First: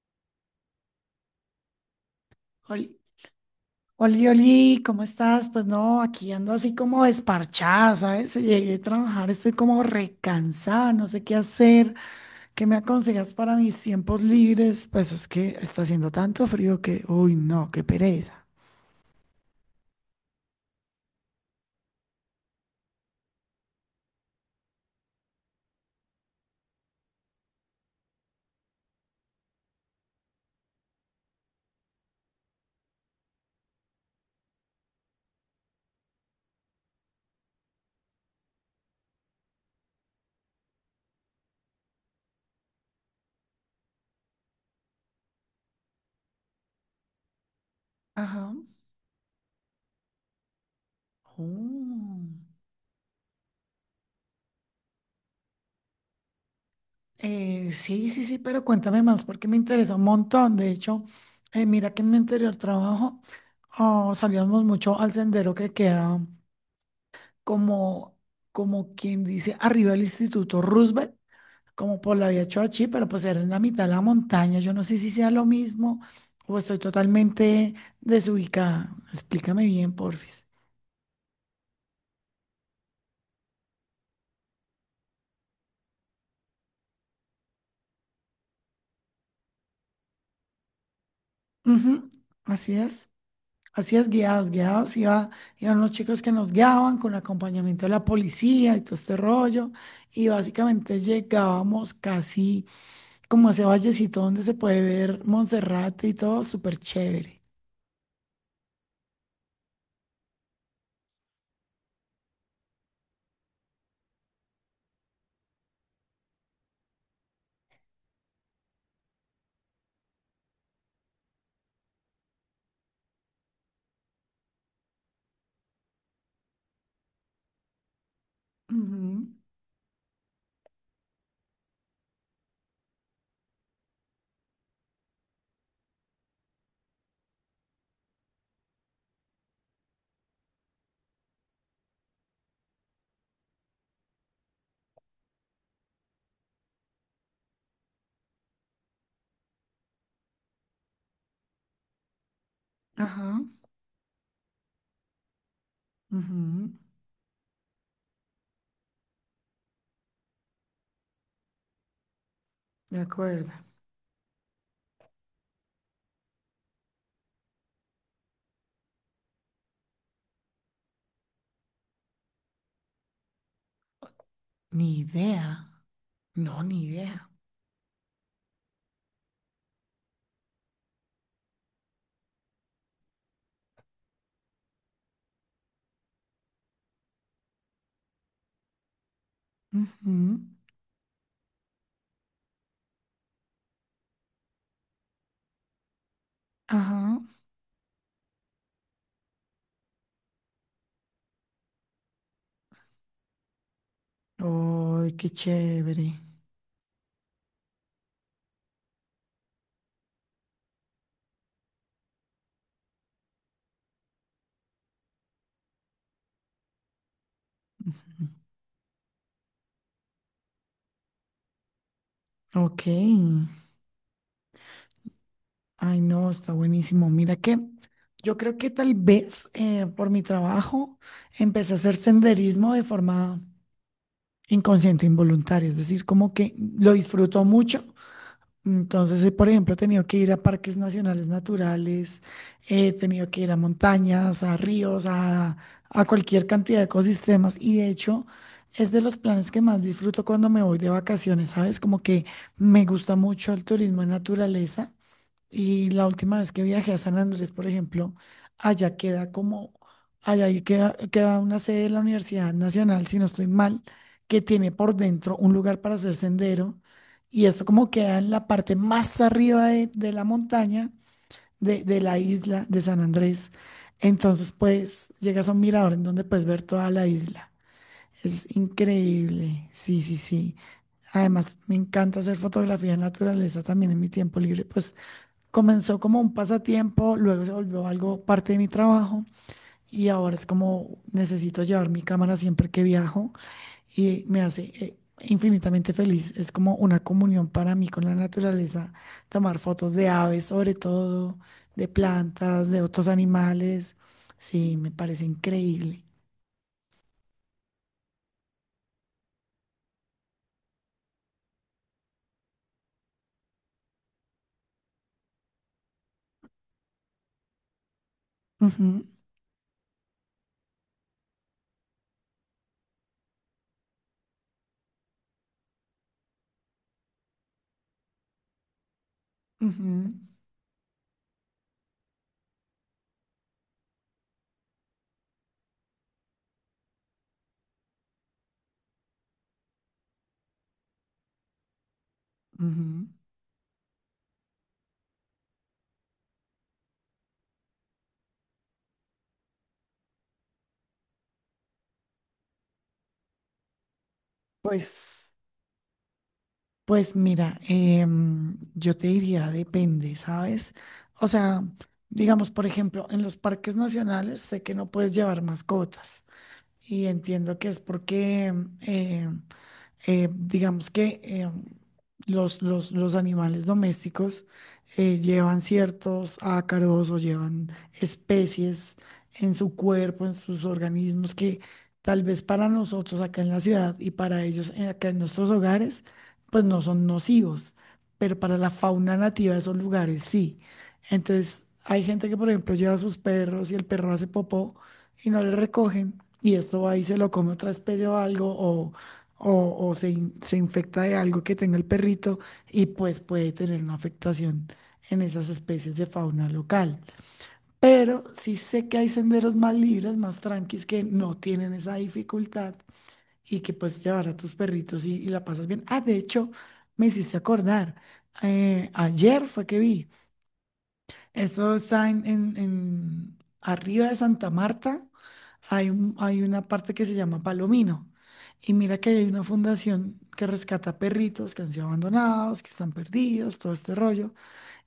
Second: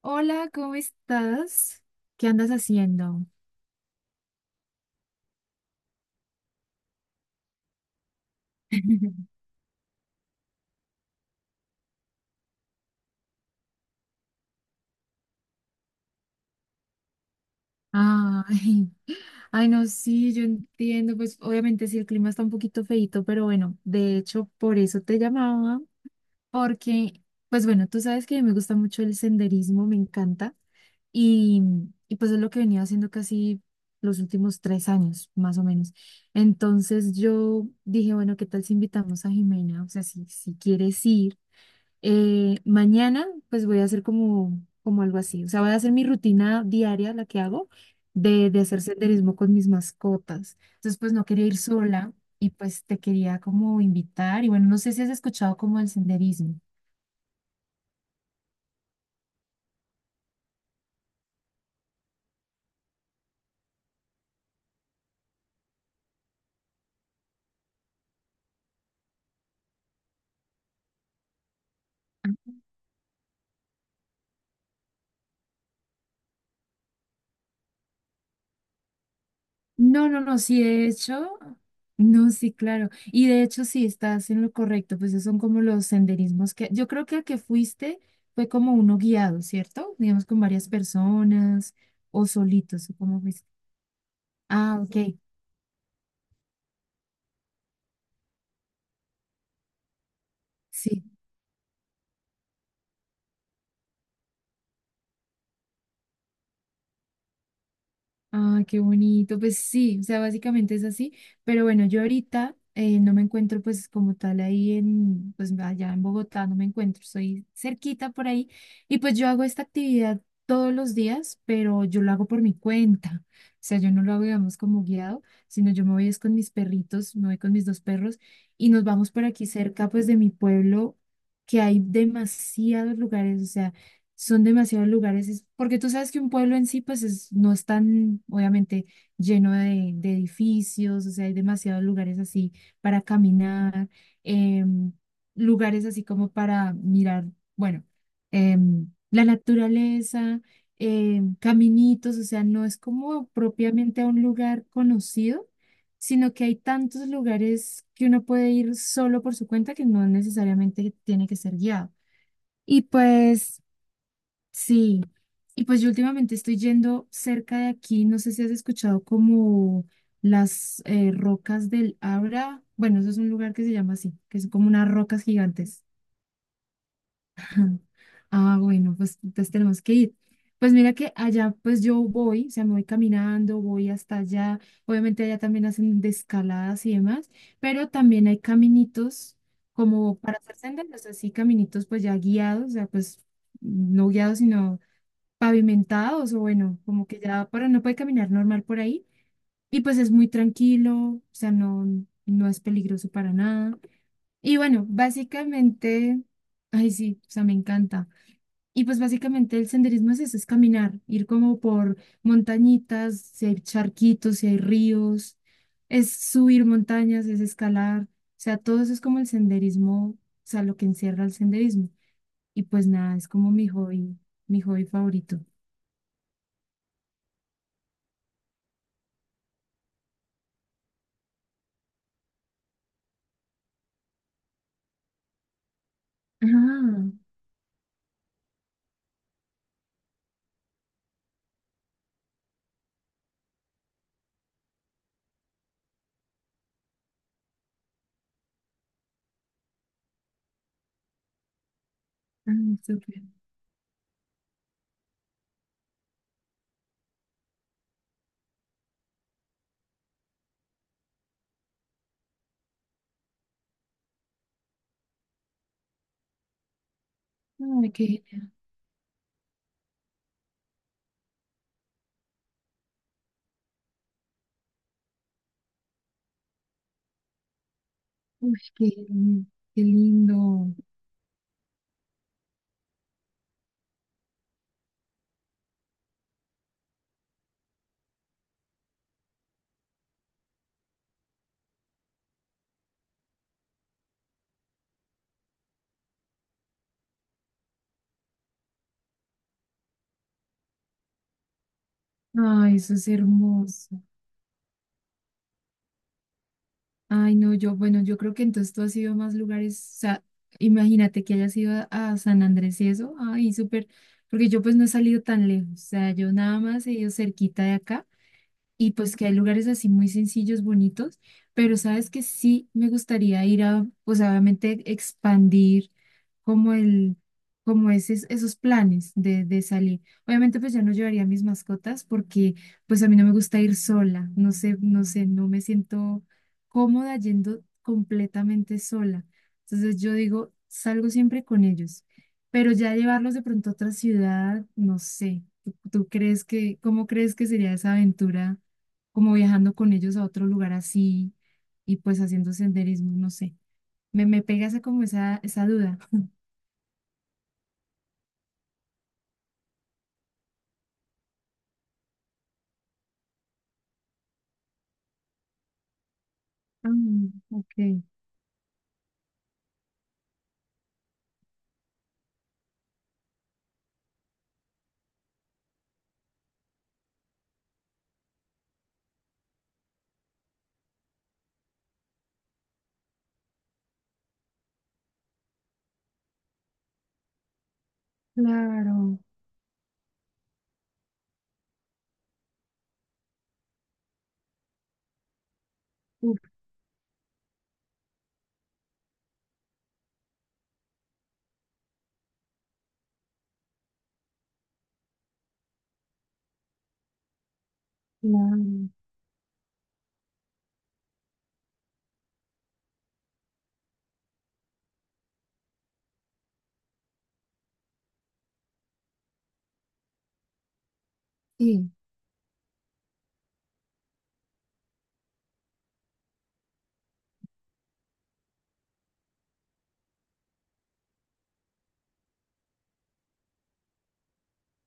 Hola, ¿cómo estás? ¿Qué andas Oli, haciendo? oli, oli, ¿cómo estás? Pues no, aquí ando así como desparchada, ¿sabes? Llegué a trabajar, estoy como recansada, no sé qué hacer. ¿Qué me aconsejas para mis tiempos libres? Pues es que está haciendo tanto frío que, uy, no, qué pereza. Ay, ay, no, sí, yo entiendo, pues obviamente sí, el clima está un poquito feíto, pero bueno, de hecho por eso te llamaba, porque, pues bueno, tú sabes que me gusta mucho el senderismo, me encanta, y, y pues es lo que venía haciendo casi los últimos 3 años, más o menos. Entonces yo dije, bueno, ¿qué tal si invitamos a Jimena? O sea, si quieres ir. Mañana, pues voy a hacer como algo así. O sea, voy a hacer mi rutina diaria, la que hago, de, Ajá. de hacer senderismo con mis mascotas. Entonces, pues no quería ir sola Oh. y pues te quería como invitar. Y bueno, no sé si has escuchado como el senderismo. Sí, sí, sí, pero cuéntame más porque me interesa un montón. De hecho, mira que en mi anterior trabajo oh, salíamos mucho al sendero que queda. como, Como quien dice, arriba el Instituto Roosevelt, como por la vía Choachí, pero pues era en la mitad de la montaña. Yo no sé si sea lo mismo o estoy totalmente desubicada. Explícame bien, No, porfis. sí, de hecho, no, sí, claro. Y de hecho, sí, estás en lo correcto, pues esos son como los senderismos que yo creo que al que fuiste fue como uno guiado, ¿cierto? Digamos con varias personas Ujú. o Así solitos, o es. cómo fuiste. Así es, guiados, Ah, guiados. ok. Iban los chicos que nos guiaban con acompañamiento de la policía y todo este rollo. Y básicamente Sí, llegábamos casi como a ese vallecito donde se puede ver Monserrate y todo, súper chévere. ah, qué bonito. Pues sí, o sea, básicamente es así. Pero bueno, yo ahorita no me encuentro pues como tal ahí en, pues allá en Bogotá, no me encuentro, soy cerquita por ahí. Y pues yo hago esta actividad todos los días, pero yo lo hago por mi cuenta. O sea, yo no lo hago, digamos, como guiado, sino yo me voy es con mis perritos, me voy con mis dos perros y nos vamos por Ujú. aquí cerca pues de mi pueblo, que hay demasiados lugares, o sea. Son demasiados lugares, es- porque tú sabes que un pueblo en sí, pues es- no es tan, obviamente, lleno de edificios, o sea, hay demasiados lugares así para caminar, em, lugares así como para mirar, bueno, la naturaleza, caminitos, o sea, no es como Ajá. propiamente a un lugar conocido, sino que hay Ujú, tantos lugares que uno puede ir solo por su cuenta que no necesariamente tiene que ser guiado. Y de acuerdo. pues sí, y pues yo últimamente estoy yendo cerca de aquí, no sé si has escuchado como las rocas del Abra, bueno, eso es un lugar que se llama así, que son como Ni unas rocas idea. gigantes. No, ni idea. Ah, bueno, pues entonces tenemos que ir. Pues mira que allá pues yo voy, o sea, me voy caminando, voy hasta allá, obviamente allá también hacen de escaladas y demás, pero también hay caminitos Ujú. como para hacer senderos, así caminitos pues ya guiados, o sea, pues no guiados, sino pavimentados o bueno, como que Ajá. ya para no puede caminar normal por ahí. Y pues es muy tranquilo, o sea, no, no es peligroso para nada. Y bueno, Ay, qué chévere. básicamente, ay sí, o sea, me encanta. Y pues básicamente el senderismo es eso, es caminar, ir como por montañitas, si hay charquitos, si hay ríos, es subir montañas, es escalar, o sea, todo eso es como el senderismo, o sea, lo que encierra el senderismo. Y Ok. pues nada, es como mi hobby favorito. Ay, no, está buenísimo. Mira que yo creo que tal vez por mi trabajo empecé a hacer senderismo de forma inconsciente, involuntaria. Es decir, como que lo Ah. disfruto mucho. Entonces, por ejemplo, he tenido que ir a parques nacionales naturales, he tenido que ir a montañas, a ríos, a cualquier cantidad de ecosistemas. Y de hecho, es de los planes que más disfruto cuando me voy de vacaciones, ¿sabes? Como que Ay, me gusta súper. mucho el turismo en naturaleza. Y la última vez que viajé a San Andrés, por ejemplo, allá queda como, allá ahí queda, queda una sede de la Universidad Nacional, si no estoy mal, que tiene por dentro un lugar para hacer sendero. Y esto como Ay, qué queda en la genial. parte más arriba de la montaña, de la isla de San Andrés. Entonces, pues, llegas a un mirador en donde puedes ver toda la isla. Es Uy, qué, genial, increíble, qué sí, sí, sí. lindo. Además, me encanta hacer fotografía de naturaleza también en mi tiempo libre, pues comenzó como un pasatiempo, luego se volvió algo parte de mi trabajo y ahora es como necesito llevar mi cámara siempre que viajo y me hace infinitamente feliz. Es como una comunión para mí con la naturaleza, tomar fotos de aves sobre todo, de plantas, Ay, de eso es otros animales. hermoso. Sí, me parece increíble. Ay, no, yo, bueno, yo creo que entonces tú has ido a más lugares. O sea, imagínate que hayas ido a San Andrés y eso. Ay, súper. Porque yo pues no he salido tan lejos. O sea, yo nada más he ido cerquita de acá. Y Ujú, pues que hay lugares así muy sencillos, bonitos, pero sabes que sí me gustaría ir a, pues obviamente expandir como el, como esos, esos planes de salir. ujú, Obviamente pues ya no llevaría mis mascotas porque pues a mí no me gusta ir sola, no sé, no me siento cómoda yendo completamente sola. Entonces yo digo, salgo siempre con ellos, pero ya ujú. llevarlos de pronto a otra ciudad, no sé. ¿Tú crees que, cómo crees que sería esa aventura? Como viajando con ellos a otro lugar así y pues haciendo senderismo, no sé. Me pega esa como Pues esa duda. Pues mira, yo te diría, depende, ¿sabes? O sea, digamos, por ejemplo, en los parques nacionales sé que no puedes llevar mascotas Ah, y entiendo que es ok, porque em, digamos que los animales domésticos llevan ciertos ácaros o llevan especies en su cuerpo, en sus organismos, que tal vez para nosotros acá en la ciudad y para ellos acá en nuestros hogares, pues no son nocivos, pero para la fauna claro, nativa de esos lugares sí. Entonces, hay gente que, por ejemplo, lleva a sus perros y el perro hace popó y no le recogen. uf, Y esto va y se lo come otra especie o algo, o se infecta de algo que tenga el perrito y pues puede tener una afectación en esas especies de fauna local. Pero sí sé claro, que hay senderos más libres, más tranquis, que no tienen esa dificultad y que puedes llevar a tus perritos y la pasas bien. Ah, de hecho, me hiciste acordar, ayer fue que vi. Eso sí. está arriba de Santa Marta, hay una parte que se llama Palomino. Y mira que hay una fundación que rescata perritos que han sido abandonados, que están perdidos, todo este rollo.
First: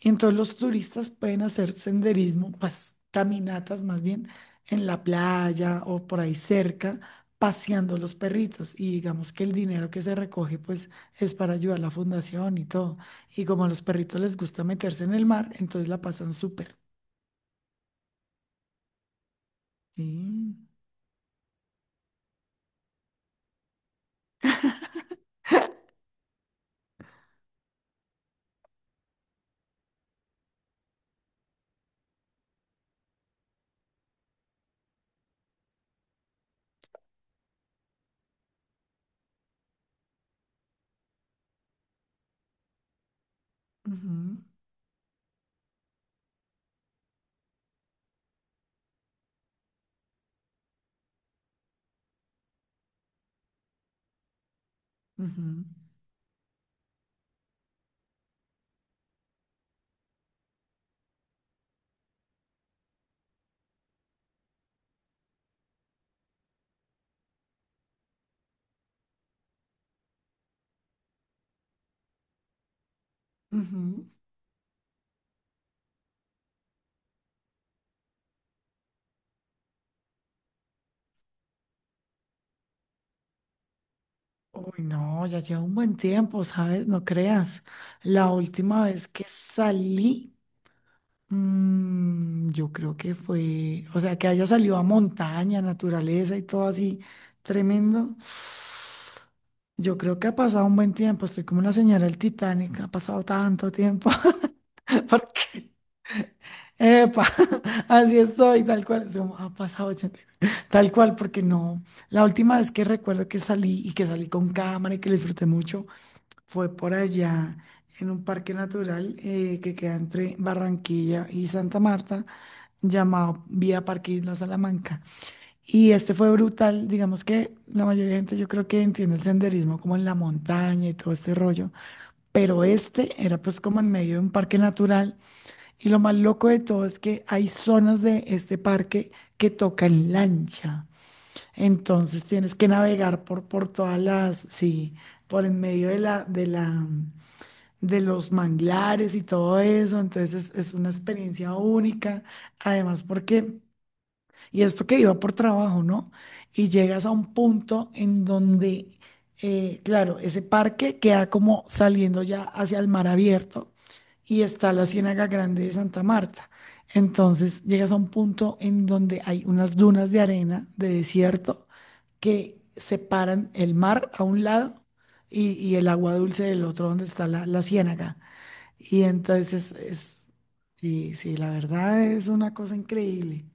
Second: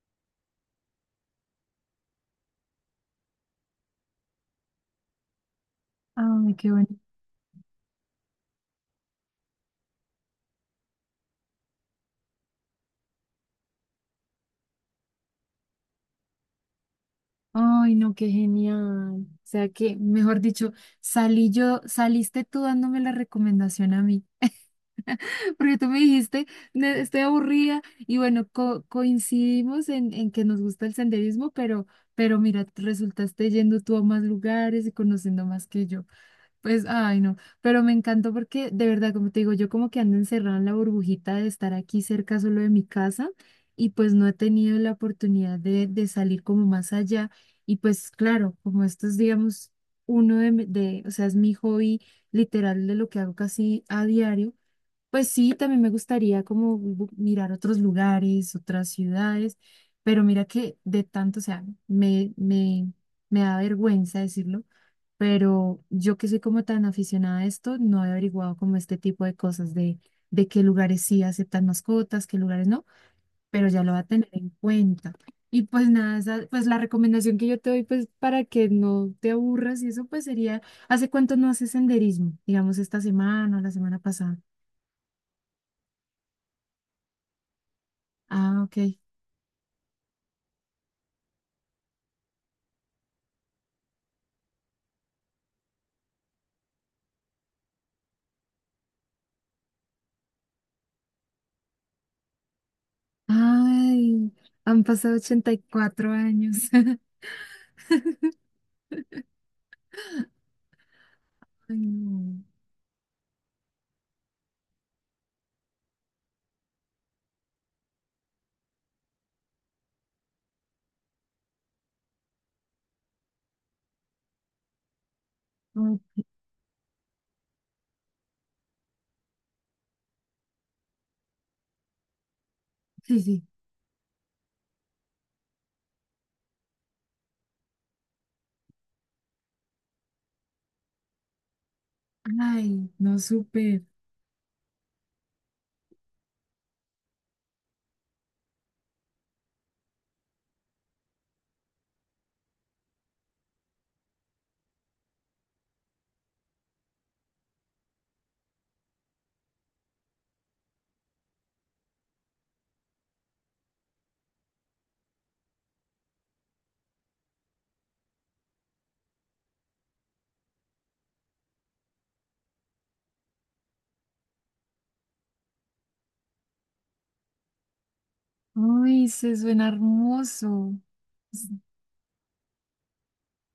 Y entonces los turistas pueden hacer senderismo, pues caminatas más bien en la playa o por ahí Ay, qué bueno. cerca, paseando los perritos. Y digamos que el dinero que se recoge pues es para ayudar a la fundación y todo. Y como a los perritos les gusta meterse en el mar, entonces la pasan súper. Ay, no, qué genial. O sea que, mejor Sí. dicho, salí yo, saliste tú dándome la recomendación a mí, porque tú me dijiste, "Ne- estoy aburrida y bueno, co- coincidimos en que nos gusta el senderismo, pero mira, resultaste yendo tú a más lugares y conociendo más que yo. Pues, ay, no, pero me encantó porque de verdad, como te digo, yo como que ando encerrada en la burbujita de estar aquí cerca solo de mi casa y pues no he Ujú, tenido la oportunidad de salir como más allá. Y pues claro, como esto es, digamos, uno de, mi- de, o sea, es mi hobby literal de lo que hago casi a diario, pues sí, ujú, también me gustaría como bu- mirar otros lugares, otras ciudades, pero mira que de tanto, o sea, me da vergüenza decirlo, pero yo que soy como tan aficionada a esto, no he averiguado como este tipo de cosas de qué lugares sí aceptan mascotas, qué lugares no, pero ya lo va a ujú. tener en cuenta. Y pues nada, esa- pues la recomendación que yo te doy, pues para que no te aburras y eso, pues sería, ¿hace cuánto no haces senderismo? Digamos esta semana o la semana pasada. Uy, no, ya lleva un buen tiempo, ¿sabes? No creas. La Ah, ok. última vez que salí... yo creo que fue, o sea, que haya salido a montaña, naturaleza y todo así tremendo. Yo creo que ha pasado un buen tiempo, estoy como la señora del Titanic, ha pasado tanto tiempo. Ay, han pasado ochenta y Porque, cuatro años. epa, así estoy, tal cual, es como, ha pasado 80, tal cual, porque Ay, no. La no. última vez que recuerdo que salí y que salí con cámara y que lo disfruté mucho fue por allá en un parque natural que queda entre Barranquilla y Santa Marta llamado Vía Parque Isla Salamanca. Y Ok, este fue brutal, digamos que la mayoría de gente yo creo que entiende el senderismo como en la montaña y todo este rollo, pero este sí, era sí. pues como en medio de un parque natural y lo más loco de todo es que hay zonas de este parque que tocan lancha, entonces tienes que Ay, no, navegar por súper. todas las, sí, por en medio de de los manglares y todo eso, entonces es una experiencia única, además porque... Y esto que iba por trabajo, ¿no? Y llegas a un punto en donde, claro, ese parque queda como saliendo ya hacia el mar abierto y está la Ciénaga Grande de Santa Marta. Entonces llegas a un punto en donde hay unas dunas de arena, de desierto, que separan el mar a un lado y el agua dulce del otro donde está la ciénaga. Y Ay, se suena entonces hermoso. sí, sí, la verdad es una cosa increíble.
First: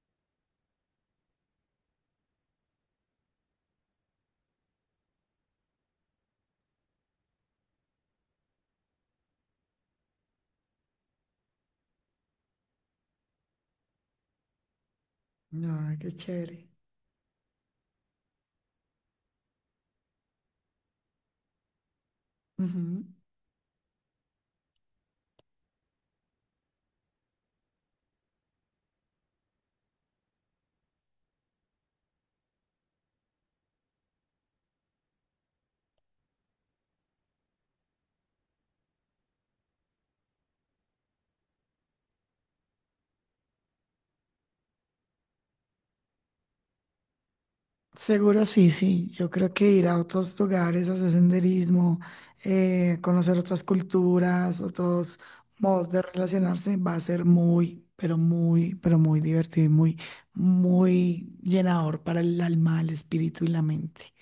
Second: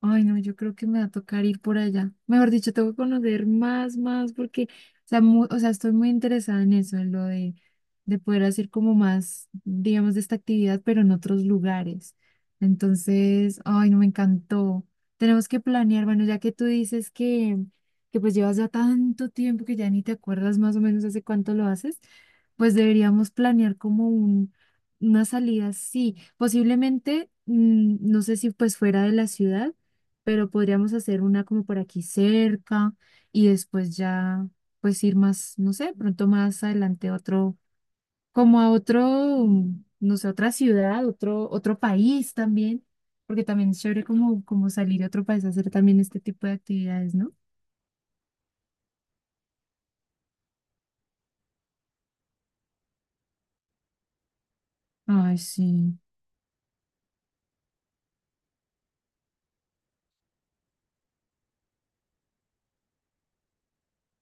Ay, no, yo creo que me va a tocar ir por allá. Mejor dicho, tengo que conocer más, más, porque, o sea, mu- o sea, estoy muy interesada en eso, en lo de poder hacer como más, digamos, de esta actividad, pero en otros lugares. Entonces, ay, no, me encantó. Tenemos que No, planear, qué bueno, ya que tú chévere. dices que pues llevas ya tanto tiempo que ya ni te acuerdas más o menos hace cuánto lo haces, pues Ujú. deberíamos planear como un, una salida, sí, posiblemente, no sé si pues fuera de la ciudad pero podríamos hacer una como por aquí cerca y después ya pues ir más, no sé, pronto más adelante a otro, como a otro, no sé, otra ciudad, otro, otro país también, porque también es chévere como, como salir a otro país a hacer también este tipo de actividades, ¿no? Seguro sí, sí. Yo creo que ir a otros lugares, hacer senderismo, conocer otras culturas, otros Ay, modos sí. de relacionarse, va a ser muy, pero muy, pero muy divertido y muy, muy llenador para el alma, el espíritu y la mente.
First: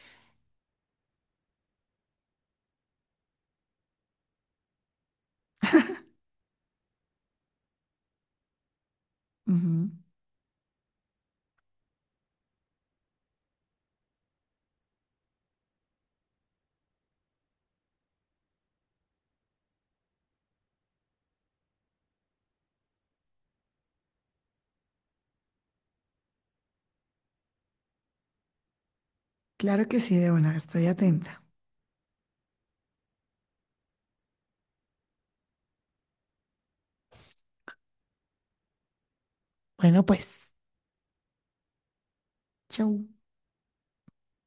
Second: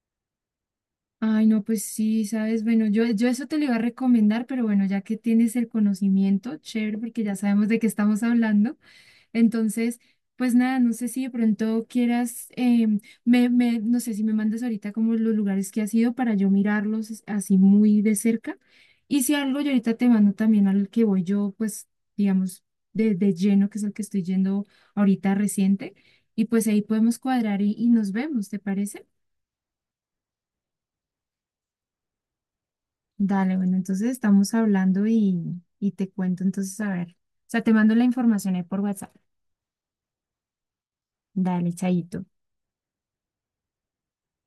Ay, no, pues sí, sabes, bueno, yo eso te lo iba a recomendar, pero bueno, ya que tienes el conocimiento, chévere, porque ya sabemos de qué estamos hablando. Ujú. Entonces, pues nada, no sé si de pronto quieras, em, no sé si me mandas ahorita como los lugares que has ido para yo mirarlos es- así muy de cerca. Y si algo, yo ahorita te mando también al que voy yo, pues, digamos, de lleno, que es el que estoy yendo ahorita reciente. Y pues ahí podemos cuadrar y nos vemos, ¿te parece? Claro que sí, de buena, estoy atenta. Dale, bueno, entonces estamos hablando y te cuento entonces, a ver. O sea, te mando la información ahí por WhatsApp. Bueno, pues, Dale, chaito. chau.